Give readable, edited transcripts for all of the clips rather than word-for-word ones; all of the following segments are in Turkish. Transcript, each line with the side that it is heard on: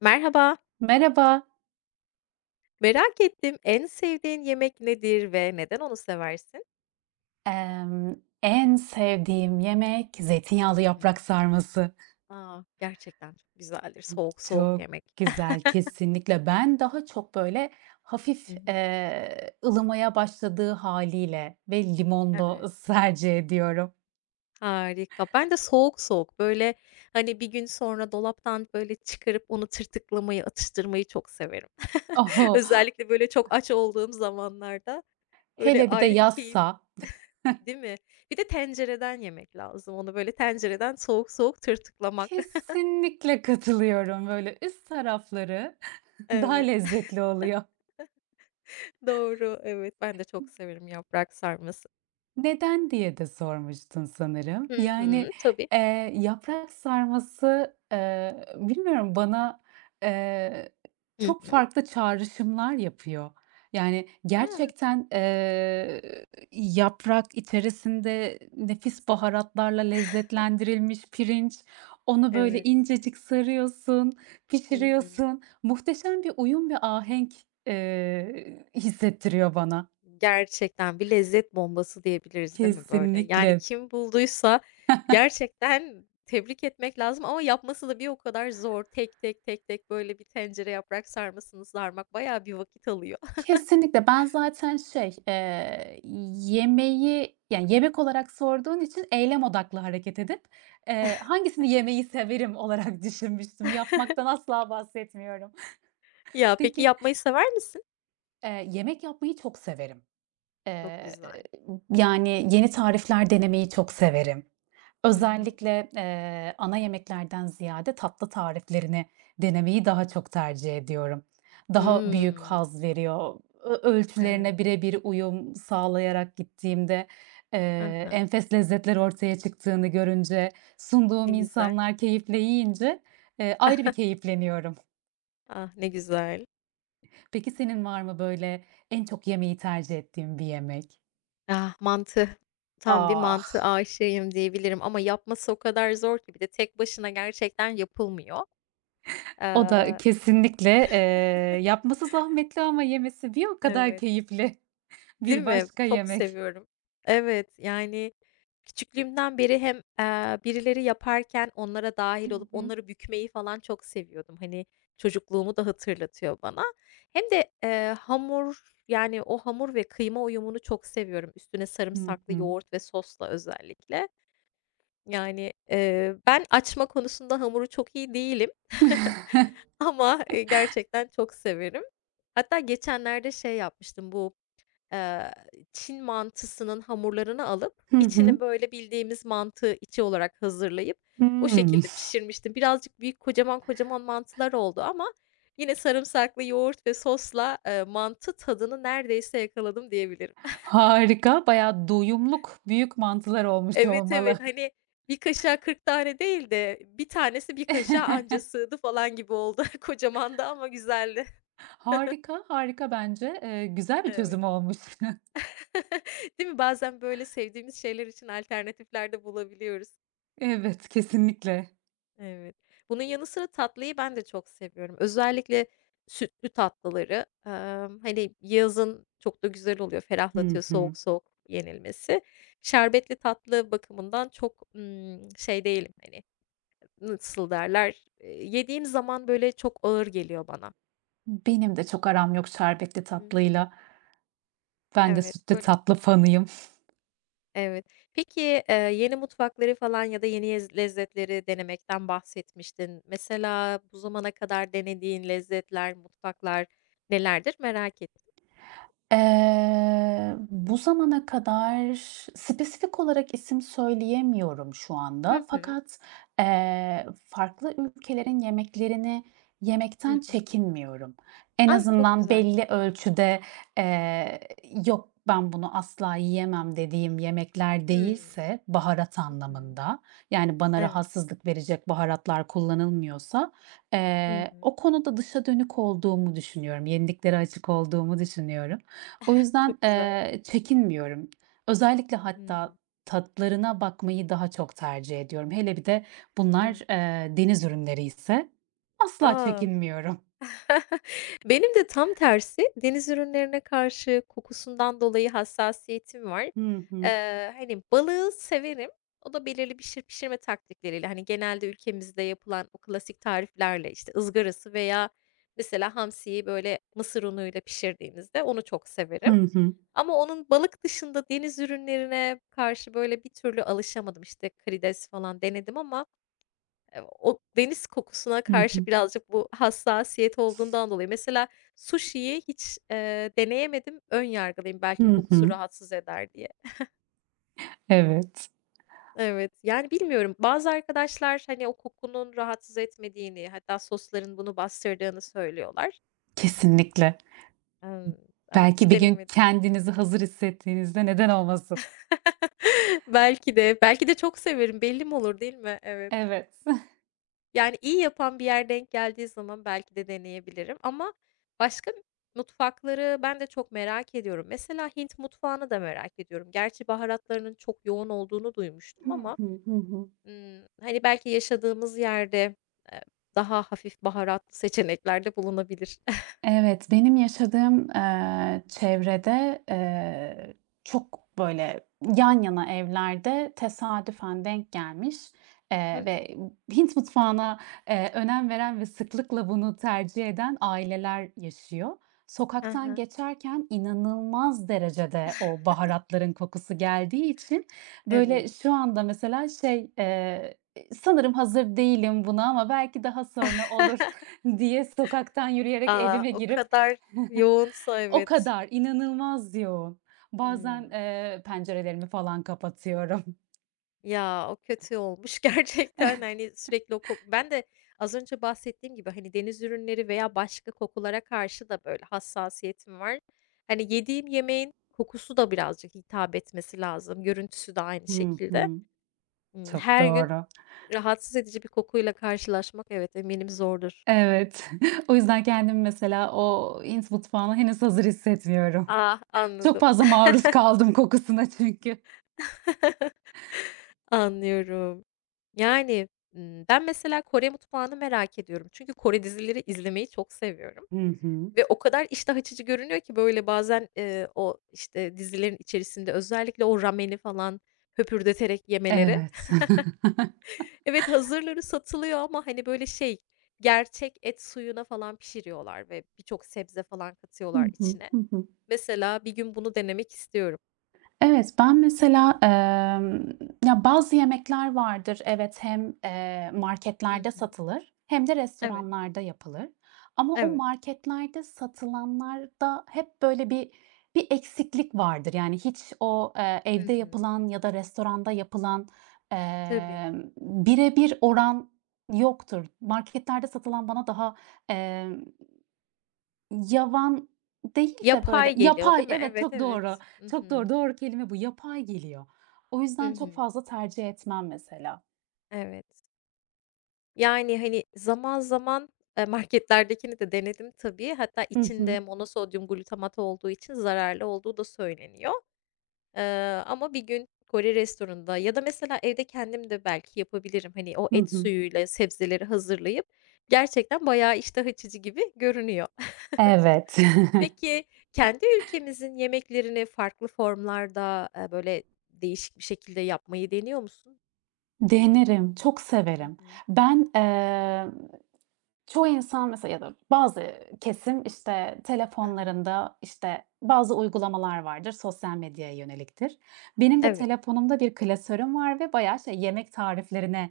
left: Merhaba,
right: Merhaba.
left: merak ettim, en sevdiğin yemek nedir ve neden onu seversin?
right: Emm, En sevdiğim yemek
left: Hı
right: zeytinyağlı
left: hı.
right: yaprak sarması.
left: A, gerçekten çok güzeldir soğuk soğuk
right: Çok
left: yemek.
right: güzel, kesinlikle. Ben daha çok, böyle,
left: Hı
right: hafif,
left: hı.
right: ılımaya başladığı haliyle ve
left: Evet.
right: limonlu tercih ediyorum.
left: Harika. Ben de soğuk soğuk, böyle, hani, bir gün sonra dolaptan, böyle, çıkarıp onu tırtıklamayı, atıştırmayı çok severim.
right: Oh,
left: Özellikle, böyle, çok aç olduğum zamanlarda, böyle,
right: hele bir de
left: ayrı bir keyif,
right: yazsa
left: değil mi? Bir de tencereden yemek lazım onu, böyle, tencereden soğuk soğuk tırtıklamak.
right: kesinlikle katılıyorum. Böyle üst tarafları daha
left: Evet.
right: lezzetli oluyor.
left: Doğru, evet. Ben de çok severim yaprak sarması.
right: Neden diye de sormuştun sanırım.
left: Hı
right: Yani,
left: hı, tabii.
right: yaprak sarması, bilmiyorum bana, eee,
left: Hı
right: çok
left: hı.
right: farklı çağrışımlar yapıyor. Yani
left: A!
right: gerçekten, yaprak içerisinde nefis baharatlarla lezzetlendirilmiş pirinç, onu böyle
left: Evet.
right: incecik sarıyorsun,
left: Hı hı.
right: pişiriyorsun. Muhteşem bir uyum ve ahenk, hissettiriyor bana.
left: Gerçekten bir lezzet bombası diyebiliriz, değil mi böyle? Yani
right: Kesinlikle.
left: kim bulduysa gerçekten tebrik etmek lazım ama yapması da bir o kadar zor. Tek tek, tek tek böyle bir tencere yaprak sarmasını sarmak bayağı bir vakit alıyor.
right: Kesinlikle. Ben zaten şey, yemeği, yani, yemek olarak sorduğun için eylem odaklı hareket edip, hangisini yemeyi severim olarak düşünmüştüm. Yapmaktan asla bahsetmiyorum.
left: Ya, peki
right: Peki,
left: yapmayı sever misin?
right: yemek yapmayı çok severim.
left: Çok
right: Eee,
left: güzel.
right: yani, yeni tarifler denemeyi çok severim.
left: Hı hı.
right: Özellikle, ana yemeklerden ziyade tatlı tariflerini denemeyi daha çok tercih ediyorum. Daha büyük
left: Hımm.
right: haz veriyor.
left: Evet.
right: Ölçülerine birebir uyum sağlayarak gittiğimde,
left: Hı
right: enfes lezzetler ortaya çıktığını görünce,
left: Ne
right: sunduğum
left: güzel.
right: insanlar keyifle yiyince, ayrı bir keyifleniyorum.
left: Ah, ne güzel.
right: Peki senin var mı böyle en çok yemeği tercih ettiğin bir yemek?
left: Ah, mantı. Tam bir
right: Ah!
left: mantı aşığıyım diyebilirim ama yapması o kadar zor ki bir de tek başına gerçekten yapılmıyor.
right: O da
left: Eee,
right: kesinlikle, yapması zahmetli ama yemesi bir o kadar
left: evet,
right: keyifli
left: değil
right: bir
left: mi?
right: başka
left: Çok
right: yemek.
left: seviyorum. Evet, yani küçüklüğümden beri hem, birileri yaparken onlara dahil
right: Hı
left: olup
right: hı.
left: onları bükmeyi falan çok seviyordum. Hani, çocukluğumu da hatırlatıyor bana. Hem de, hamur, yani o hamur ve kıyma uyumunu çok seviyorum. Üstüne
right: Hı
left: sarımsaklı
right: hı.
left: yoğurt ve sosla özellikle. Yani, ben açma konusunda hamuru çok iyi değilim ama, gerçekten çok severim. Hatta geçenlerde şey yapmıştım, bu, eee, Çin mantısının hamurlarını alıp
right: Hı hı.
left: içini böyle bildiğimiz mantı içi olarak hazırlayıp o
right: Hımm.
left: şekilde pişirmiştim. Birazcık büyük, kocaman kocaman mantılar oldu ama yine sarımsaklı yoğurt ve sosla, mantı tadını neredeyse yakaladım diyebilirim.
right: Harika, bayağı doyumluk büyük mantılar olmuş
left: Evet, evet.
right: olmalı.
left: Hani, bir kaşığa 40 tane değil de bir tanesi bir kaşığa anca sığdı falan gibi oldu. Kocamandı ama güzeldi.
right: Harika, harika bence. Güzel bir
left: Evet.
right: çözüm olmuş.
left: Değil mi? Bazen böyle sevdiğimiz şeyler için alternatifler de bulabiliyoruz.
right: Evet, kesinlikle.
left: Evet. Bunun yanı sıra tatlıyı ben de çok seviyorum. Özellikle sütlü tatlıları. Hani, yazın çok da güzel oluyor,
right: Hı
left: ferahlatıyor soğuk
right: hı.
left: soğuk yenilmesi. Şerbetli tatlı bakımından çok, şey değilim, hani, nasıl derler, yediğim zaman, böyle, çok ağır geliyor bana.
right: Benim de çok aram yok şerbetli
left: Hı hı.
right: tatlıyla. Ben de
left: Evet,
right: sütlü
left: böyle
right: tatlı fanıyım.
left: Evet. Peki, yeni mutfakları falan ya da yeni lezzetleri denemekten bahsetmiştin. Mesela bu zamana kadar denediğin lezzetler, mutfaklar nelerdir merak ettim.
right: Bu zamana kadar spesifik olarak isim söyleyemiyorum şu
left: Hı
right: anda
left: hı.
right: fakat, farklı ülkelerin yemeklerini
left: Hı
right: yemekten
left: hı.
right: çekinmiyorum. En
left: Ah, çok
right: azından
left: güzel.
right: belli ölçüde, eee, "Yok, ben bunu asla yiyemem." dediğim yemekler
left: Hımm.
right: değilse baharat
left: Hı hı.
right: anlamında, yani bana
left: Evet.
right: rahatsızlık verecek baharatlar kullanılmıyorsa,
left: Hı hı.
right: o konuda dışa dönük olduğumu düşünüyorum, yeniliklere açık olduğumu düşünüyorum. O yüzden,
left: Çok güzel.
right: çekinmiyorum. Özellikle hatta
left: Hımm.
right: tatlarına bakmayı daha çok tercih ediyorum. Hele bir de bunlar,
left: Evet.
right: deniz ürünleri ise asla
left: A!
right: çekinmiyorum.
left: Benim de tam tersi, deniz ürünlerine karşı kokusundan dolayı hassasiyetim var.
right: Hı hı.
left: Hani, balığı severim. O da belirli pişirme taktikleriyle, hani, genelde ülkemizde yapılan o klasik tariflerle, işte, ızgarası veya mesela hamsiyi, böyle, mısır unuyla pişirdiğimizde onu çok
right: Hı
left: severim.
right: hı.
left: Ama onun balık dışında deniz ürünlerine karşı, böyle, bir türlü alışamadım. İşte, karides falan denedim ama o deniz kokusuna
right: Hı
left: karşı
right: hı.
left: birazcık bu hassasiyet olduğundan dolayı. Mesela sushiyi hiç, deneyemedim. Ön yargılıyım belki
right: Hı
left: kokusu
right: hı.
left: rahatsız eder diye.
right: Evet,
left: Evet, yani bilmiyorum. Bazı arkadaşlar, hani, o kokunun rahatsız etmediğini hatta sosların bunu bastırdığını söylüyorlar.
right: kesinlikle.
left: Emm, ama
right: Belki
left: hiç
right: bir gün
left: denemedim.
right: kendinizi hazır hissettiğinizde neden olmasın.
left: Belki de, belki de çok severim belli mi olur, değil mi? Evet.
right: Evet.
left: Yani, iyi yapan bir yer denk geldiği zaman belki de deneyebilirim ama başka mutfakları ben de çok merak ediyorum. Mesela Hint mutfağını da merak ediyorum. Gerçi baharatlarının çok yoğun olduğunu duymuştum
right: Hı
left: ama,
right: hı. Hı hı.
left: hani, belki yaşadığımız yerde, eee, daha hafif baharatlı seçeneklerde bulunabilir.
right: Evet, benim yaşadığım, çevrede, çok böyle yan yana evlerde tesadüfen denk gelmiş,
left: Hı hı.
right: ve Hint mutfağına, önem veren ve sıklıkla bunu tercih eden aileler yaşıyor. Sokaktan
left: Hı
right: geçerken inanılmaz derecede o baharatların kokusu geldiği için,
left: Evet.
right: böyle, şu anda mesela şey, sanırım hazır değilim buna ama belki daha sonra olur diye sokaktan yürüyerek
left: Aa
right: evime
left: o
right: girip
left: kadar yoğunsa
right: o
left: evet.
right: kadar inanılmaz yoğun.
left: Hımm.
right: Bazen, pencerelerimi falan kapatıyorum.
left: Ya, o kötü olmuş gerçekten, hani, sürekli o koku. Ben de az önce bahsettiğim gibi, hani, deniz ürünleri veya başka kokulara karşı da, böyle, hassasiyetim var. Hani, yediğim yemeğin kokusu da birazcık hitap etmesi lazım, görüntüsü de aynı
right: Hı
left: şekilde.
right: hı. Çok
left: Her gün
right: doğru.
left: rahatsız edici bir kokuyla karşılaşmak, evet, eminim zordur.
right: Evet. O yüzden kendimi mesela o Hint mutfağına henüz hazır hissetmiyorum.
left: Ah,
right: Çok
left: anladım.
right: fazla maruz kaldım kokusuna çünkü.
left: Anlıyorum. Yani, ben mesela Kore mutfağını merak ediyorum. Çünkü Kore dizileri izlemeyi çok seviyorum.
right: Hı hı.
left: Ve o kadar iştah açıcı görünüyor ki, böyle, bazen, o, işte, dizilerin içerisinde özellikle o rameni falan höpürdeterek yemeleri.
right: Evet.
left: Evet, hazırları satılıyor ama, hani, böyle, şey, gerçek et suyuna falan pişiriyorlar ve birçok sebze falan
right: Hı
left: katıyorlar
right: hı.
left: içine.
right: Hı hı.
left: Mesela bir gün bunu denemek istiyorum.
right: Evet, ben mesela, ya, bazı yemekler vardır, evet, hem,
left: Hı
right: marketlerde
left: hı.
right: satılır hem de
left: Evet,
right: restoranlarda yapılır ama o
left: evet.
right: marketlerde satılanlarda hep böyle bir eksiklik vardır. Yani hiç o,
left: Hı
right: evde
left: hı.
right: yapılan ya da restoranda yapılan,
left: Tabii.
right: bire oran yoktur. Marketlerde satılan bana daha, yavan değil de
left: Yapay
right: böyle
left: geliyor,
right: yapay,
left: değil mi?
right: evet,
left: Evet,
right: çok doğru.
left: evet. Hı
right: Çok
left: hı.
right: doğru, doğru kelime bu. Yapay geliyor. O
left: Hı
right: yüzden çok
left: hı.
right: fazla tercih etmem mesela.
left: Evet. Yani, hani, zaman zaman, marketlerdekini de denedim tabii. Hatta
right: Hı
left: içinde
right: hı.
left: monosodyum glutamat olduğu için zararlı olduğu da söyleniyor. Eee, ama bir gün Kore restoranında ya da mesela evde kendim de belki yapabilirim. Hani, o
right: Hı
left: et
right: hı.
left: suyuyla sebzeleri hazırlayıp gerçekten bayağı iştah açıcı gibi görünüyor.
right: Evet.
left: Peki, kendi ülkemizin yemeklerini farklı formlarda, böyle, değişik bir şekilde yapmayı deniyor musun?
right: Denerim, çok
left: Hı
right: severim.
left: hı.
right: Ben, eee Çoğu insan mesela ya da bazı kesim, işte,
left: Hı hı.
right: telefonlarında, işte, bazı uygulamalar vardır, sosyal medyaya yöneliktir. Benim de
left: Evet.
right: telefonumda bir klasörüm var ve bayağı şey, yemek tariflerine,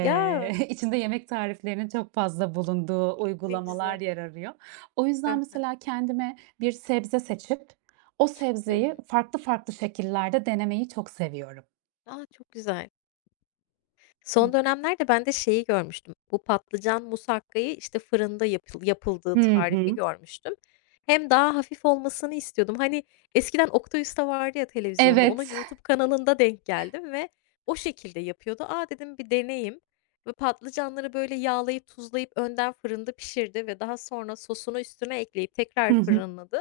left: Ya!
right: içinde yemek tariflerinin çok fazla bulunduğu
left: Ne
right: uygulamalar
left: güzel.
right: yer arıyor. O yüzden
left: Hı hı.
right: mesela kendime bir sebze seçip o
left: Hı
right: sebzeyi
left: hı.
right: farklı farklı şekillerde denemeyi çok seviyorum.
left: A, çok güzel. Son
right: Hı.
left: dönemlerde ben de şeyi görmüştüm. Bu patlıcan musakkayı, işte, fırında yapıldığı tarifi
right: Hı.
left: görmüştüm. Hem daha hafif olmasını istiyordum. Hani, eskiden Oktay Usta vardı ya televizyonda, onun
right: Evet.
left: YouTube kanalında denk geldim ve o şekilde yapıyordu. "A," dedim, "bir deneyeyim." Ve patlıcanları, böyle, yağlayıp tuzlayıp önden fırında pişirdi ve daha sonra sosunu üstüne ekleyip tekrar
right: Hı hı.
left: fırınladı.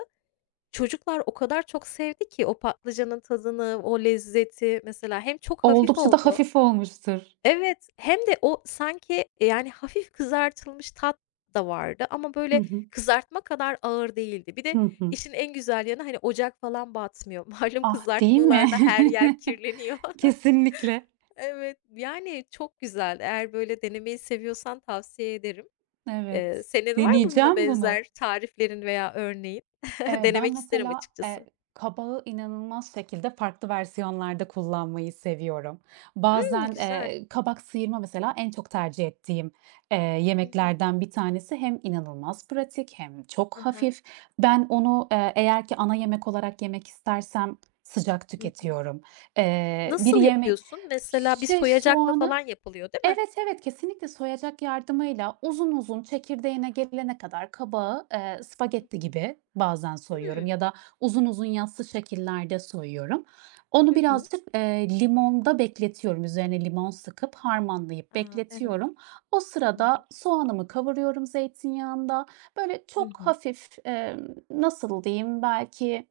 left: Çocuklar o kadar çok sevdi ki o patlıcanın tadını, o lezzeti mesela hem çok hafif
right: Oldukça da
left: oldu
right: hafif olmuştur.
left: Evet, hem de o sanki, yani, hafif kızartılmış tat da vardı ama
right: Hı
left: böyle
right: hı.
left: kızartma kadar ağır değildi. Bir de
right: Hı hı.
left: işin en güzel yanı, hani, ocak falan batmıyor. Malum
right: Ah, değil mi?
left: kızartmalarda her yer kirleniyor.
right: Kesinlikle.
left: Evet, yani, çok güzel. Eğer böyle denemeyi seviyorsan tavsiye ederim.
right: Evet,
left: Senin var mı buna
right: deneyeceğim bunu.
left: benzer tariflerin veya örneğin?
right: Ben
left: Denemek isterim
right: mesela,
left: açıkçası.
right: kabağı inanılmaz şekilde farklı versiyonlarda kullanmayı seviyorum.
left: Hımm,
right: Bazen,
left: güzel.
right: kabak sıyırma mesela en çok tercih ettiğim,
left: Hı hı.
right: yemeklerden bir tanesi. Hem inanılmaz pratik hem çok
left: Hı
right: hafif. Ben onu, eğer ki ana yemek olarak yemek istersem sıcak
left: Hı hı.
right: tüketiyorum. Bir
left: Nasıl
right: yeme
left: yapıyorsun? Mesela bir
right: Şey,
left: soyacakla falan yapılıyor, değil mi?
right: evet, evet, kesinlikle soyacak yardımıyla uzun uzun çekirdeğine gelene kadar kabağı,
left: Hı
right: spagetti
left: hı.
right: gibi bazen soyuyorum ya
left: Hımm.
right: da uzun uzun yassı şekillerde soyuyorum.
left: Hı
right: Onu
left: hı.
right: birazcık, limonda bekletiyorum. Üzerine limon sıkıp harmanlayıp
left: A, evet.
right: bekletiyorum. O
left: Hı hı.
right: sırada soğanımı kavuruyorum zeytinyağında. Böyle
left: Hı
right: çok
left: hı.
right: hafif, nasıl diyeyim, belki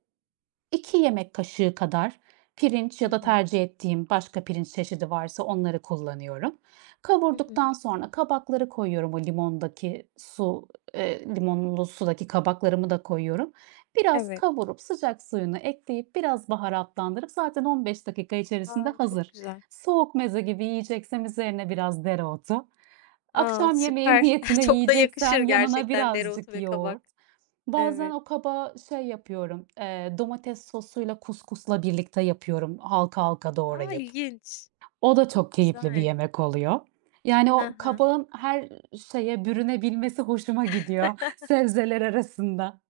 right: 2 yemek kaşığı kadar pirinç ya
left: Hı
right: da
left: hı.
right: tercih ettiğim başka pirinç çeşidi varsa onları kullanıyorum.
left: Hı hı.
right: Kavurduktan sonra kabakları koyuyorum. Limonlu sudaki kabaklarımı da koyuyorum. Biraz
left: Evet.
right: kavurup sıcak suyunu ekleyip biraz baharatlandırıp zaten 15 dakika içerisinde
left: A, çok
right: hazır.
left: güzel.
right: Soğuk meze gibi yiyeceksem üzerine biraz dereotu.
left: A,
right: Akşam yemeği
left: süper.
right: niyetine
left: Çok da yakışır
right: yiyeceksem yanına
left: gerçekten dereotu
right: birazcık
left: ve kabak.
right: yoğurt. Bazen
left: Evet.
right: o kaba şey yapıyorum, domates sosuyla kuskusla birlikte yapıyorum halka halka
left: A,
right: doğrayıp.
left: ilginç.
right: O da çok keyifli bir
left: Güzel.
right: yemek oluyor. Yani
left: Hı
right: o
left: hı.
right: kabağın her şeye bürünebilmesi hoşuma gidiyor sebzeler arasında.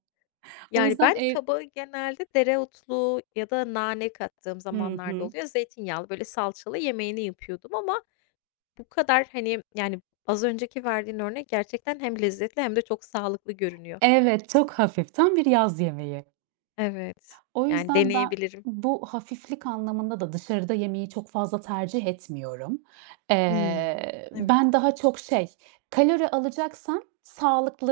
right: O
left: Yani,
right: yüzden
left: ben
right: ev
left: kabağı genelde dereotlu ya da nane kattığım
right: Hı
left: zamanlarda
right: hı.
left: oluyor. Zeytinyağlı, böyle, salçalı yemeğini yapıyordum ama bu kadar, hani, yani, az önceki verdiğin örnek gerçekten hem lezzetli hem de çok sağlıklı görünüyor.
right: Evet, çok hafif, tam bir yaz yemeği.
left: Evet,
right: O
left: yani,
right: yüzden ben
left: deneyebilirim.
right: bu hafiflik anlamında da dışarıda yemeyi çok fazla tercih etmiyorum.
left: Hımm. Evet.
right: Ben daha çok şey, kalori alacaksan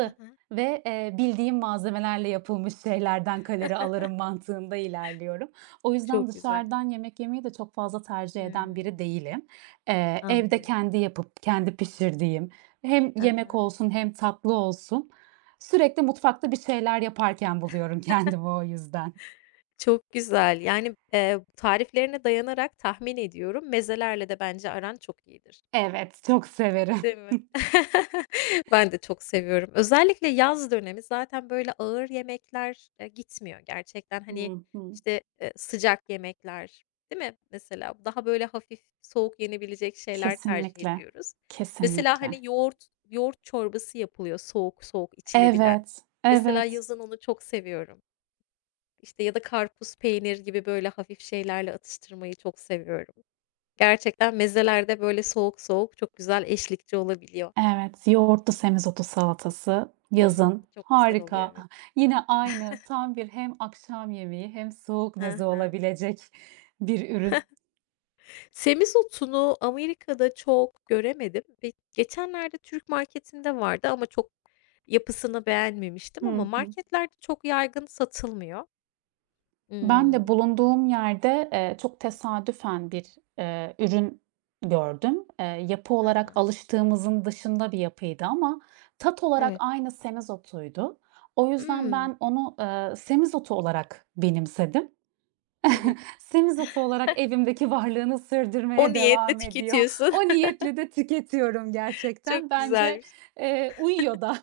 left: Hı hı.
right: ve, bildiğim malzemelerle yapılmış şeylerden kalori alırım mantığında ilerliyorum. O yüzden
left: Çok güzel.
right: dışarıdan yemek yemeyi de çok fazla tercih eden biri
left: Hımm,
right: değilim. Evde
left: anlıyorum.
right: kendi yapıp kendi pişirdiğim hem
left: Hı
right: yemek
left: hı.
right: olsun hem tatlı olsun sürekli mutfakta bir şeyler yaparken buluyorum kendimi o yüzden.
left: Çok güzel. Yani, tariflerine dayanarak tahmin ediyorum, mezelerle de bence aran çok iyidir.
right: Evet, çok severim.
left: Değil mi? Ben de çok seviyorum. Özellikle yaz dönemi zaten böyle ağır yemekler, gitmiyor gerçekten. Hani,
right: Hı hı.
left: işte, sıcak yemekler, değil mi? Mesela daha böyle hafif, soğuk yenebilecek şeyler tercih
right: Kesinlikle,
left: ediyoruz. Mesela,
right: kesinlikle.
left: hani, yoğurt çorbası yapılıyor soğuk soğuk içilebilen.
right: Evet,
left: Mesela
right: evet,
left: yazın onu çok seviyorum. İşte, ya da karpuz, peynir gibi böyle hafif şeylerle atıştırmayı çok seviyorum. Gerçekten mezelerde böyle soğuk soğuk çok güzel eşlikçi olabiliyor.
right: evet. Yoğurtlu semizotu salatası yazın
left: Çok güzel oluyor,
right: harika.
left: evet.
right: Yine aynı tam bir hem akşam yemeği hem soğuk
left: Hı
right: meze
left: hı.
right: olabilecek bir ürün.
left: Semizotunu Amerika'da çok göremedim ve geçenlerde Türk marketinde vardı ama çok yapısını beğenmemiştim ama
right: Hı hı.
left: marketlerde çok yaygın satılmıyor.
right: Ben
left: Imm.
right: de bulunduğum yerde, çok
left: Hı hı.
right: tesadüfen bir, ürün gördüm. Yapı
left: Hı
right: olarak
left: hı.
right: alıştığımızın dışında bir yapıydı ama tat olarak
left: Evet.
right: aynı semizotuydu. O yüzden
left: Hımm,
right: ben onu, semizotu olarak benimsedim.
left: evet.
right: Semizotu olarak evimdeki varlığını
left: O
right: sürdürmeye
left: niyetle
right: devam ediyor.
left: tüketiyorsun.
right: O niyetle de tüketiyorum
left: Çok
right: gerçekten. Bence,
left: güzelmiş,
right: uyuyor da.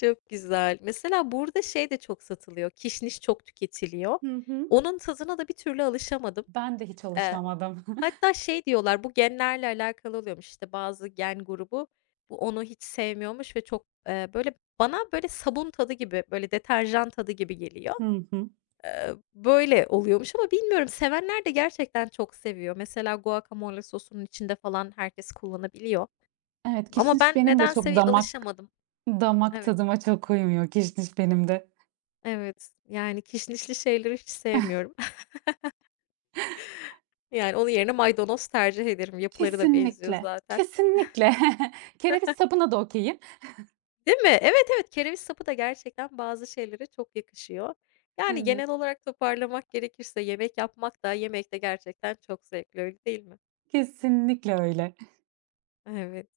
left: çok güzel. Mesela burada şey de çok satılıyor, kişniş çok tüketiliyor.
right: Hı hı.
left: Onun tadına da bir türlü alışamadım.
right: Ben de hiç
left: Eee,
right: alışamadım.
left: hatta şey diyorlar, bu genlerle alakalı oluyormuş, işte, bazı gen grubu bu onu hiç sevmiyormuş ve çok, böyle, bana, böyle, sabun tadı gibi, böyle, deterjan tadı gibi geliyor.
right: Hı hı.
left: Böyle oluyormuş ama bilmiyorum, sevenler de gerçekten çok seviyor. Mesela guacamole sosunun içinde falan herkes kullanabiliyor
right: Evet,
left: ama
right: kişniş
left: ben
right: benim de
left: nedense
right: çok
left: bir
right: damak
left: alışamadım.
right: Damak
left: Evet,
right: tadıma çok uymuyor kişniş benim de.
left: evet. Yani kişnişli şeyleri hiç sevmiyorum. Yani onun yerine maydanoz tercih ederim. Yapıları da benziyor
right: Kesinlikle,
left: zaten.
right: kesinlikle. Kereviz sapına da okay'im.
left: Değil mi? Evet, evet, kereviz sapı da gerçekten bazı şeylere çok yakışıyor. Yani
right: Evet,
left: genel olarak toparlamak gerekirse yemek yapmak da yemek de gerçekten çok zevkli, öyle değil mi?
right: kesinlikle öyle.
left: Evet.